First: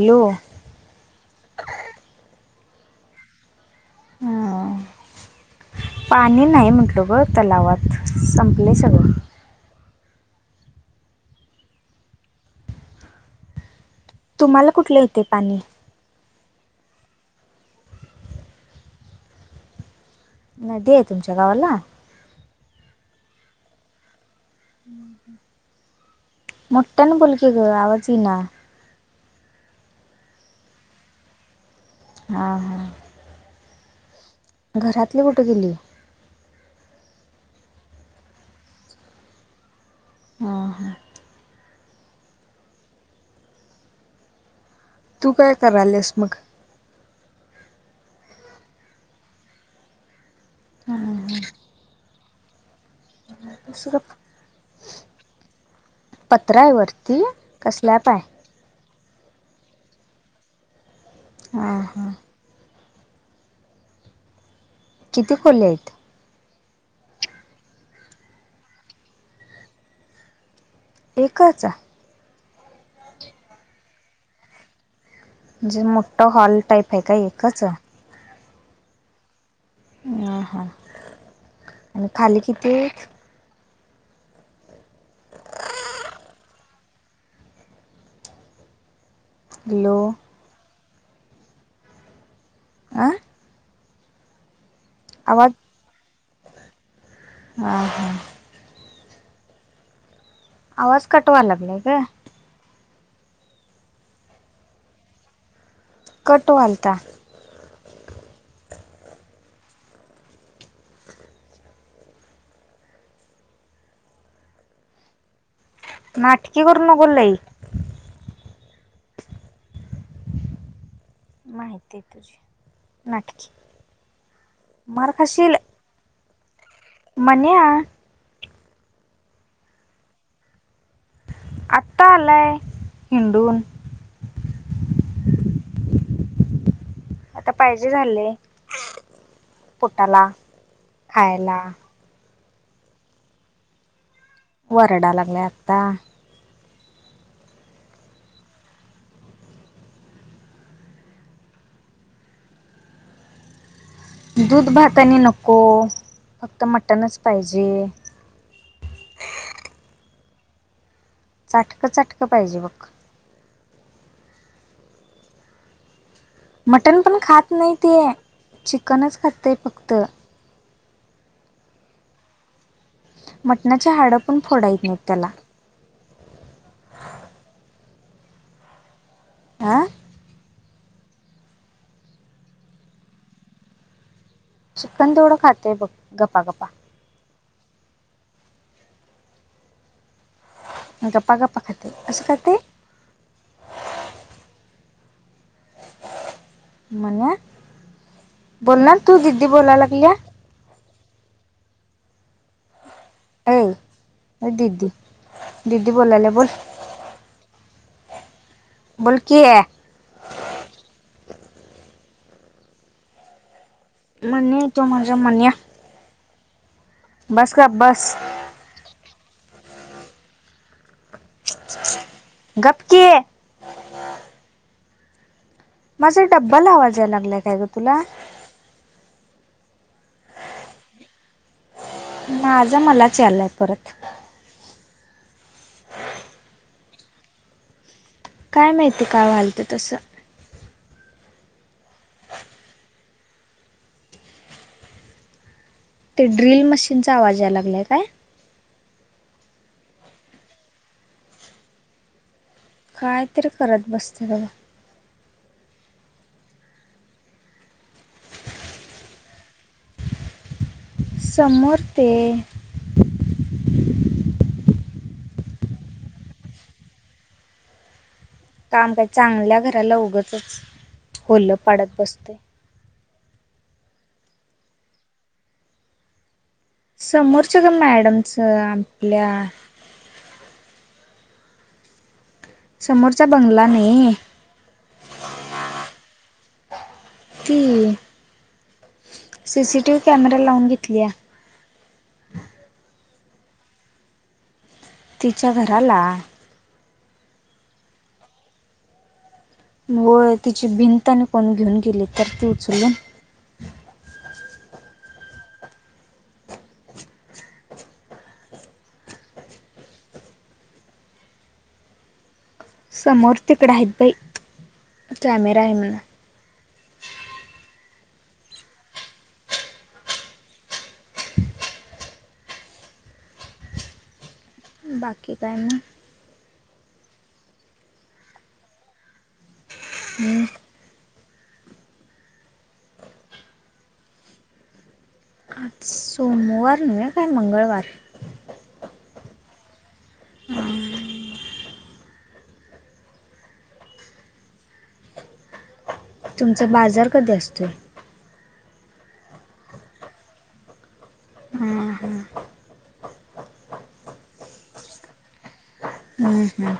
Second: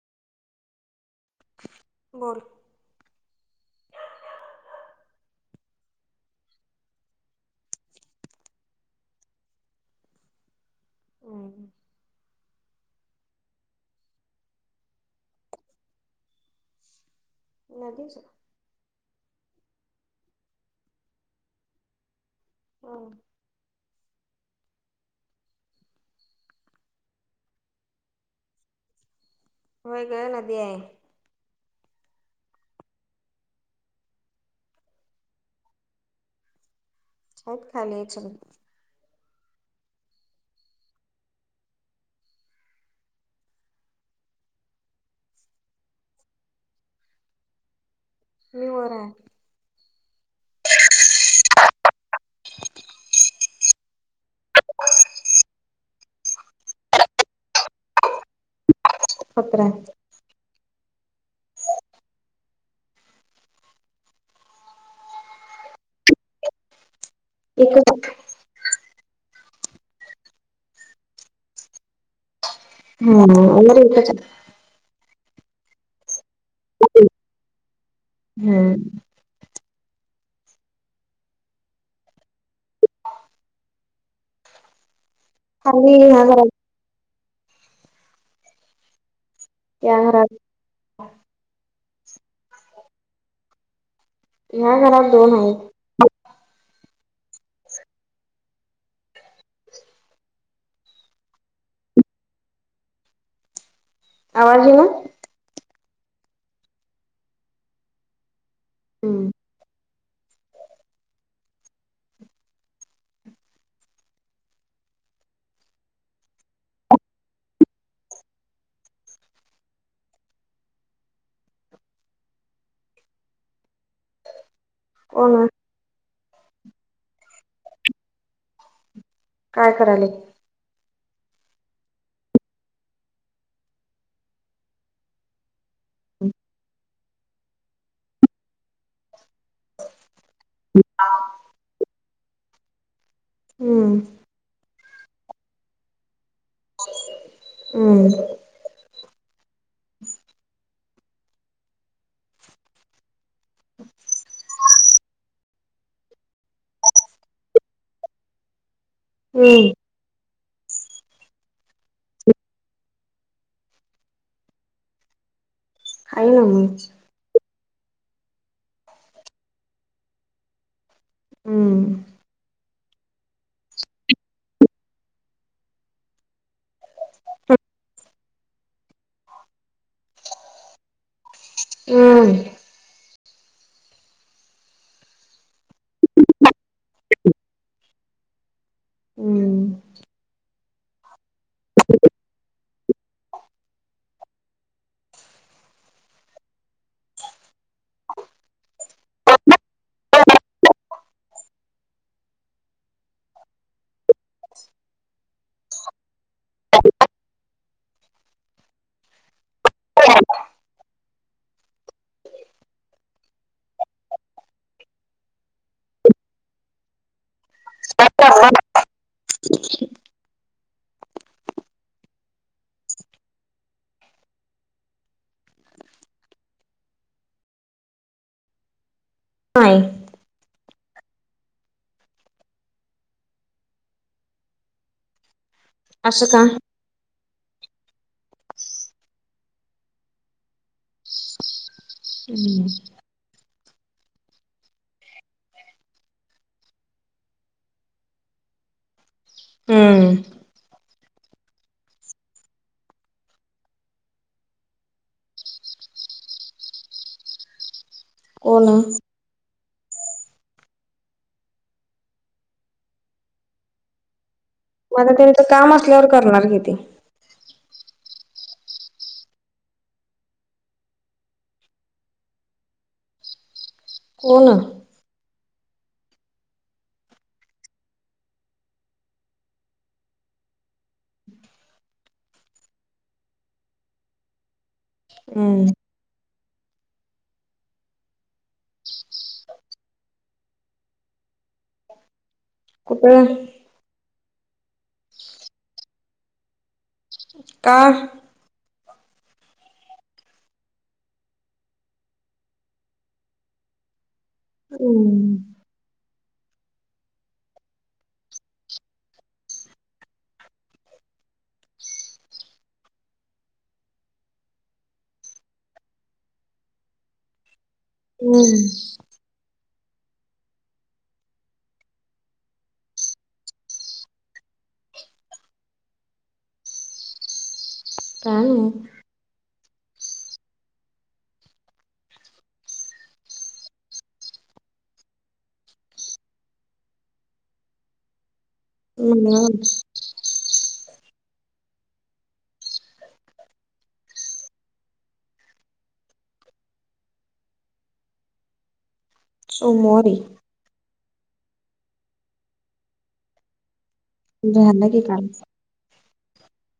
Hello. बोल, हं पाणी नाही, म्हटलं ग तलावातं संपलय सगळं. हुं. तुम्हाला कुठलं येतय पाणी? नदीचं. नदी हाय तुमच्या गावाला? हो. मोठ्याने बोल कि, गं आवाज येईना व्हय गं नदी हाय हा. हा. घरातली कुठं गेली? हाईत खाली हाईत सगळी हा हां. तू काय करायल्यास मग? मी वर हाय. हा हा हा. सरक पत्रा हाय वरती का स्लॅप हाय? पत्रा हाय. हा हा. किती खोल्या हाईत? [unintelligible] एक एकचं! हम्म वर एकच हाय. म्हणजे मोठ हॉल टाईप हाय का एकच? हुम्म. अ हा हा आणि खाली किती हाईत? खाली लहान लहान हाईत त्या हॅलो घरात आ. ह्या घरात दोन आवाज हाइत हा हा. आवाज कट व्हाय लागलाय ग! आवाज ईना? कट व्हालता हम्. नाटकी करु नको लई? माहिती आहे तुझी नाटकी कोण हाय? मारखाशील. मन्या काय करालं आता आलय हिंडून आता पाहिजे झाले पोटाला खायला. हू ओरडायला लागले आता हम् दूध भाताने नको फक्त मटणच पाहिजे हम्म चाटकं चाटकं पाहिजे बघ ह्याय न्हव मटण पण खात नाही ते चिकनच खातय फक्त हम्म मटणाचे हाडं पण फोडायत नाहीत त्याला हम् आं हम्म चिकन तेवड खातय बग गपा गपा आ आ हम्म गपा गपा खातय कस खातय ह ह म्हण बोल ना तू दिदी बोलाय लागल्या आय दीदी दीदी बोलाय लागल्या बोल बोलकी हो मण्या हाय तो माझा मण्या बस का बस ह अ् गपकी माझा डब्बल आवाज यायलागलाय काय ग तुला नाही माझं मलाच यालाय परत आस का काय माहिती काय व्हालत तसं हम ते ड्रिल मशीनचा आवाज याय लागलाय काय हम्म काय तरी करत बसत्यात बघ कोण समोर ते आता त्यांचं काम असल्यावर करणार किती काम काही चांगल्या घराला उगंचच होल पाडत बसतोय. कोन समोरचं का मॅडमच आपल्या समोरचा बंगला नाही. हम्म ती सीसीटीव्ही कॅमेरा लावून घेतली आहे. कुठ तिच्या घराला काहा होय तिची भिंत आणि कोण घेऊन गेली तर उचलुन हम् समोर तिकड आहेत बाई कॅमेरा आहे म्हणा हम्म बाकी काही ना काय माहित हम आज सोमवार नहे काय मंगळवार हम् आ तुमचा बाजार कधी असतोय. सोमवारी हम हा झाला की काल हम् हम्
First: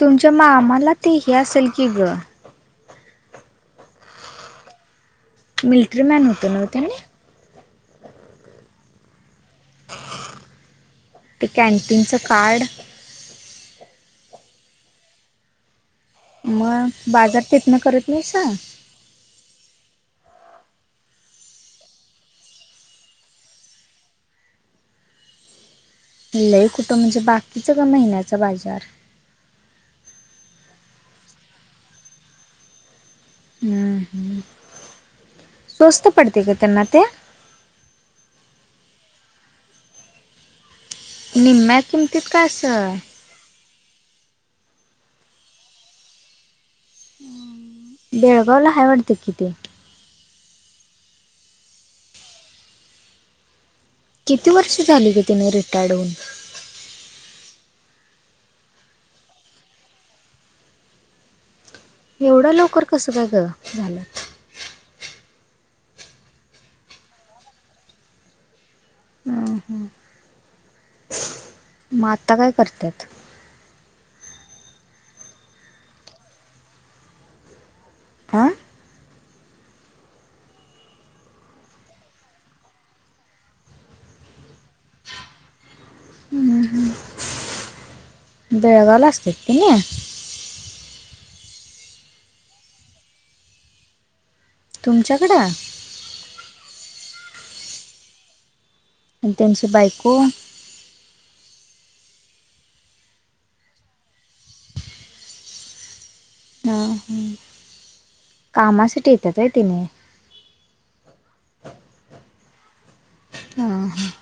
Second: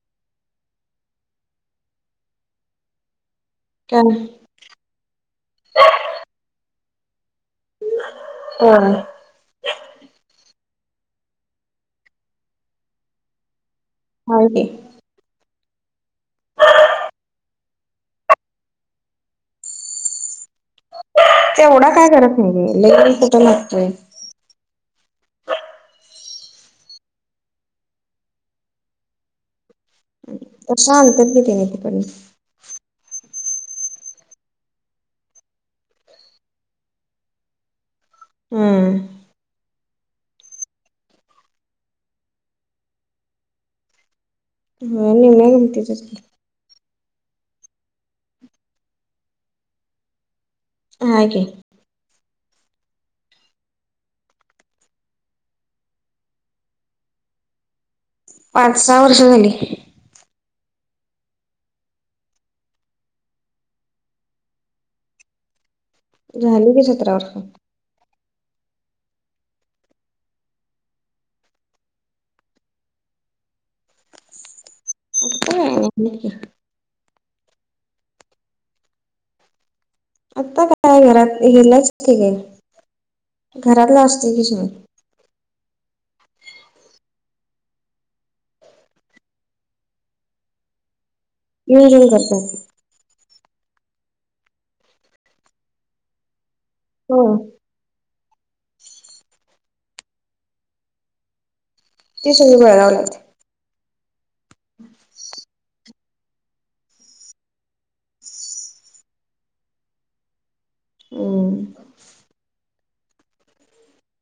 तुमच्या मामाला ते हे असेल की ग काय मिलिटरी मॅन होतो ना त्याने हा ते कॅन्टीनचं कार्ड हाय की. मग बाजार तिथनं करत नाही सां तेवढा काय करत नाहीे लेगन कटं लागतोय लय कुठं म्हणजे बाकीचं का महिन्याचा बाजार तशा आणतात की तिने तिकडून हम् हम् स्वस्त पडते का त्यांना ते हम्म निम्म्या किमतीत काय असं हो निम्म्या किमतीतच बेळगावला हाय वाटतं की ते हाय की किती वर्ष झाली ग तिने रिटार्ड होऊन. पाच सहा वर्ष झाली. एवढं लवकर कसं काय ग झालं झाली की सतरा वर्ष अ ह मग आता काय करतत ह हा आता काय घरात गलायच ते काय घरातलं असते किशमत हम् ह बेळगावला असततन हम्म हम करत तुमच्याकडं हो आणि तमची बायको ते सगळी बवला हम् ह हा कामासाठी येतात आहे तिने हम ह हा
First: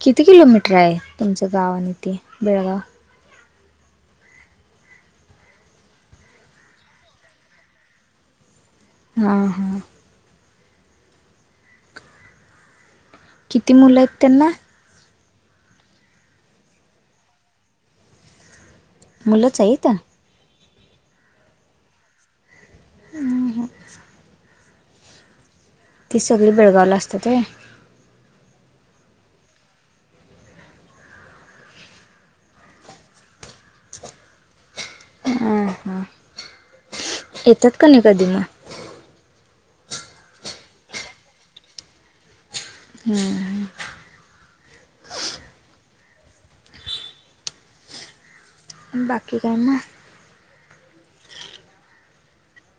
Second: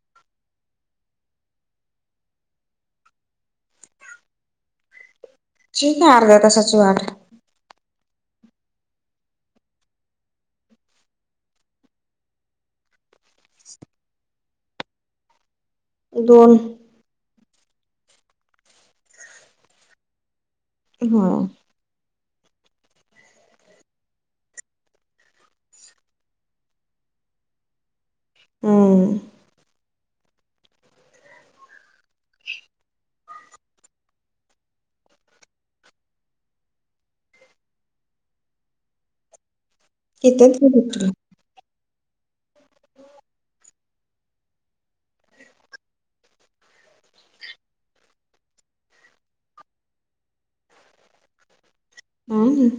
किती किलोमीटर आहे तुमचं गाव आणि तेे बेळगाव ठीक आहे अर्ध्या तासाची वाट हा हा किती मुलं आहेत त्यांना दोन मुलं च त्या हा आणि ह ती सगळी बेळगावला असते ते हम्म हां हां येतात का नाही कधी म किथच हम्म बाकी कायम हां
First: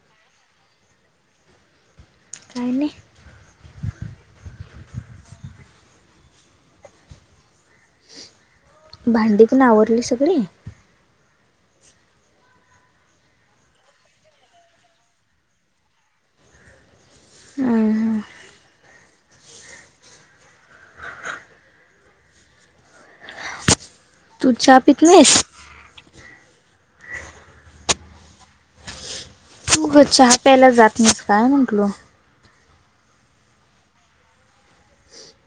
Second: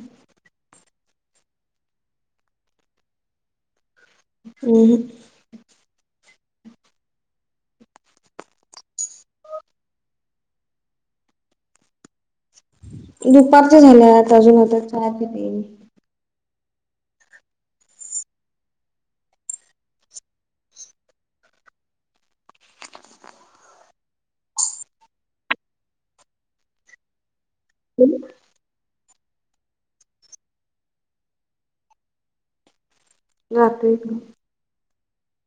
काने हो भांडी पण आवरली सगळी दुपारचे झाल्या अजून आता च ह ह तू चा पिकनेस हो हो चहा प्यायला जात नाहीस काय म्हंटल राात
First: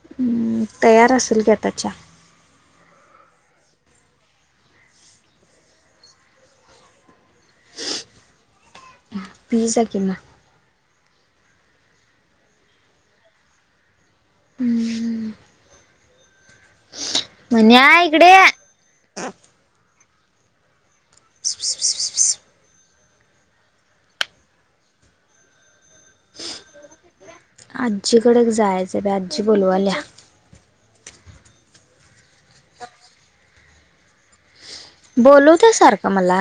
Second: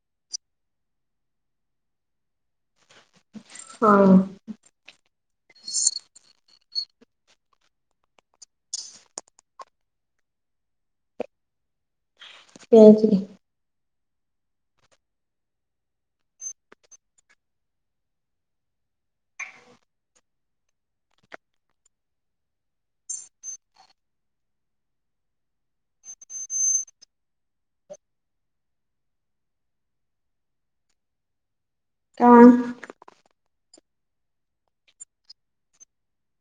हं, तयार असेल घ्या त्याच्या हा पीज के ना पज म्हण्या इकडे आजीकडे जायचं ब आजी बोलू आल्या काां बोलू त्यासारखं मला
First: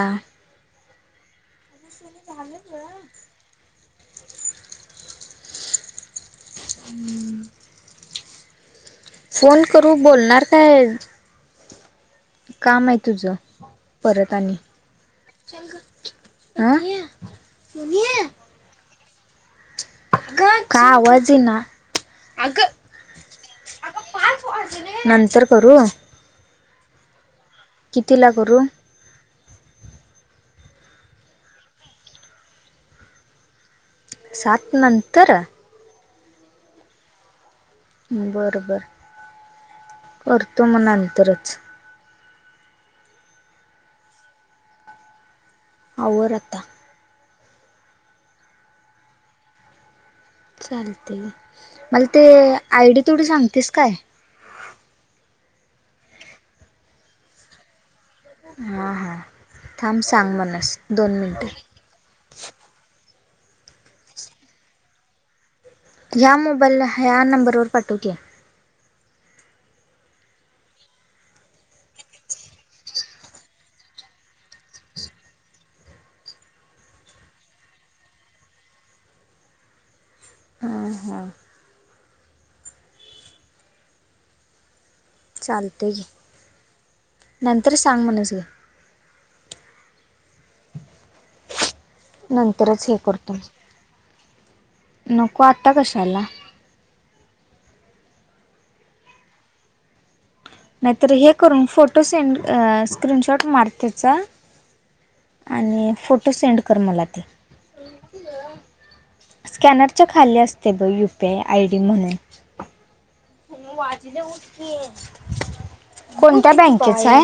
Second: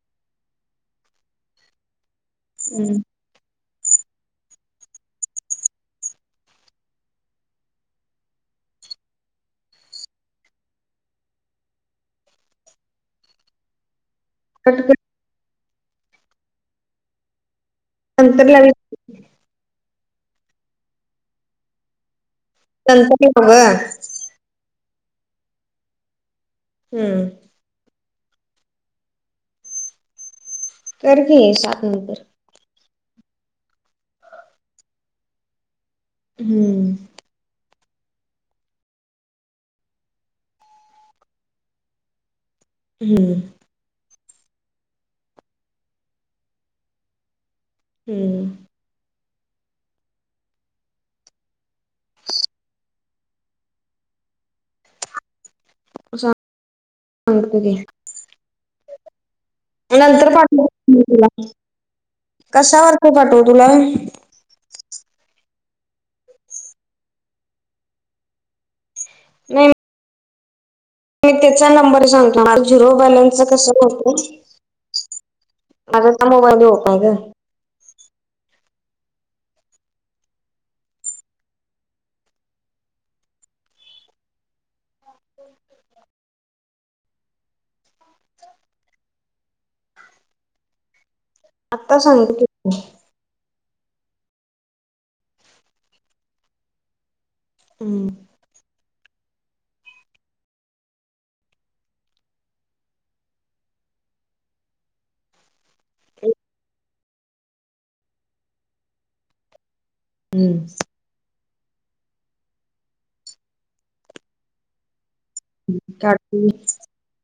झाले हम्म फोन करू बोलणार काय काम आहे तुझं परत आणि क च अ नंतर लावी अग काय आवाजही ना अग संतनी हव नंतर करू हम्म किती ला करू तर घे सात नंबर साात नंतर हम्म बरं बर करतो मग अंतरच हम्म हवर आता हम्म चालते मला ते आय डी थोडी सांगतेस काय गत हा हा थांब नंतर सांग मणस दोन मिनटे कशावरर्थ पाठव तुला ह्या मोबाईल ह्या नंबरवरर पाठवते नाही मी त्याचा नंबर सांगतो झिरो बॅलन्स कस होतो माझाचा मोबाईल होपाय का ह हा चालते घे नंतर सांग म्हणच घे आत्ता सांगते तरच हे करतो म नको आता कशाला हम्म नाहीतर हे करून फोटो सेंड स्क्रीनशॉट मार त्याचा आणि फोटो सेंड कर मला ते स्कॅनरच्या खाली असते हम्म ब यूपीआय आय डी म्हणून काढ कोणत्या मग बँकेच आहे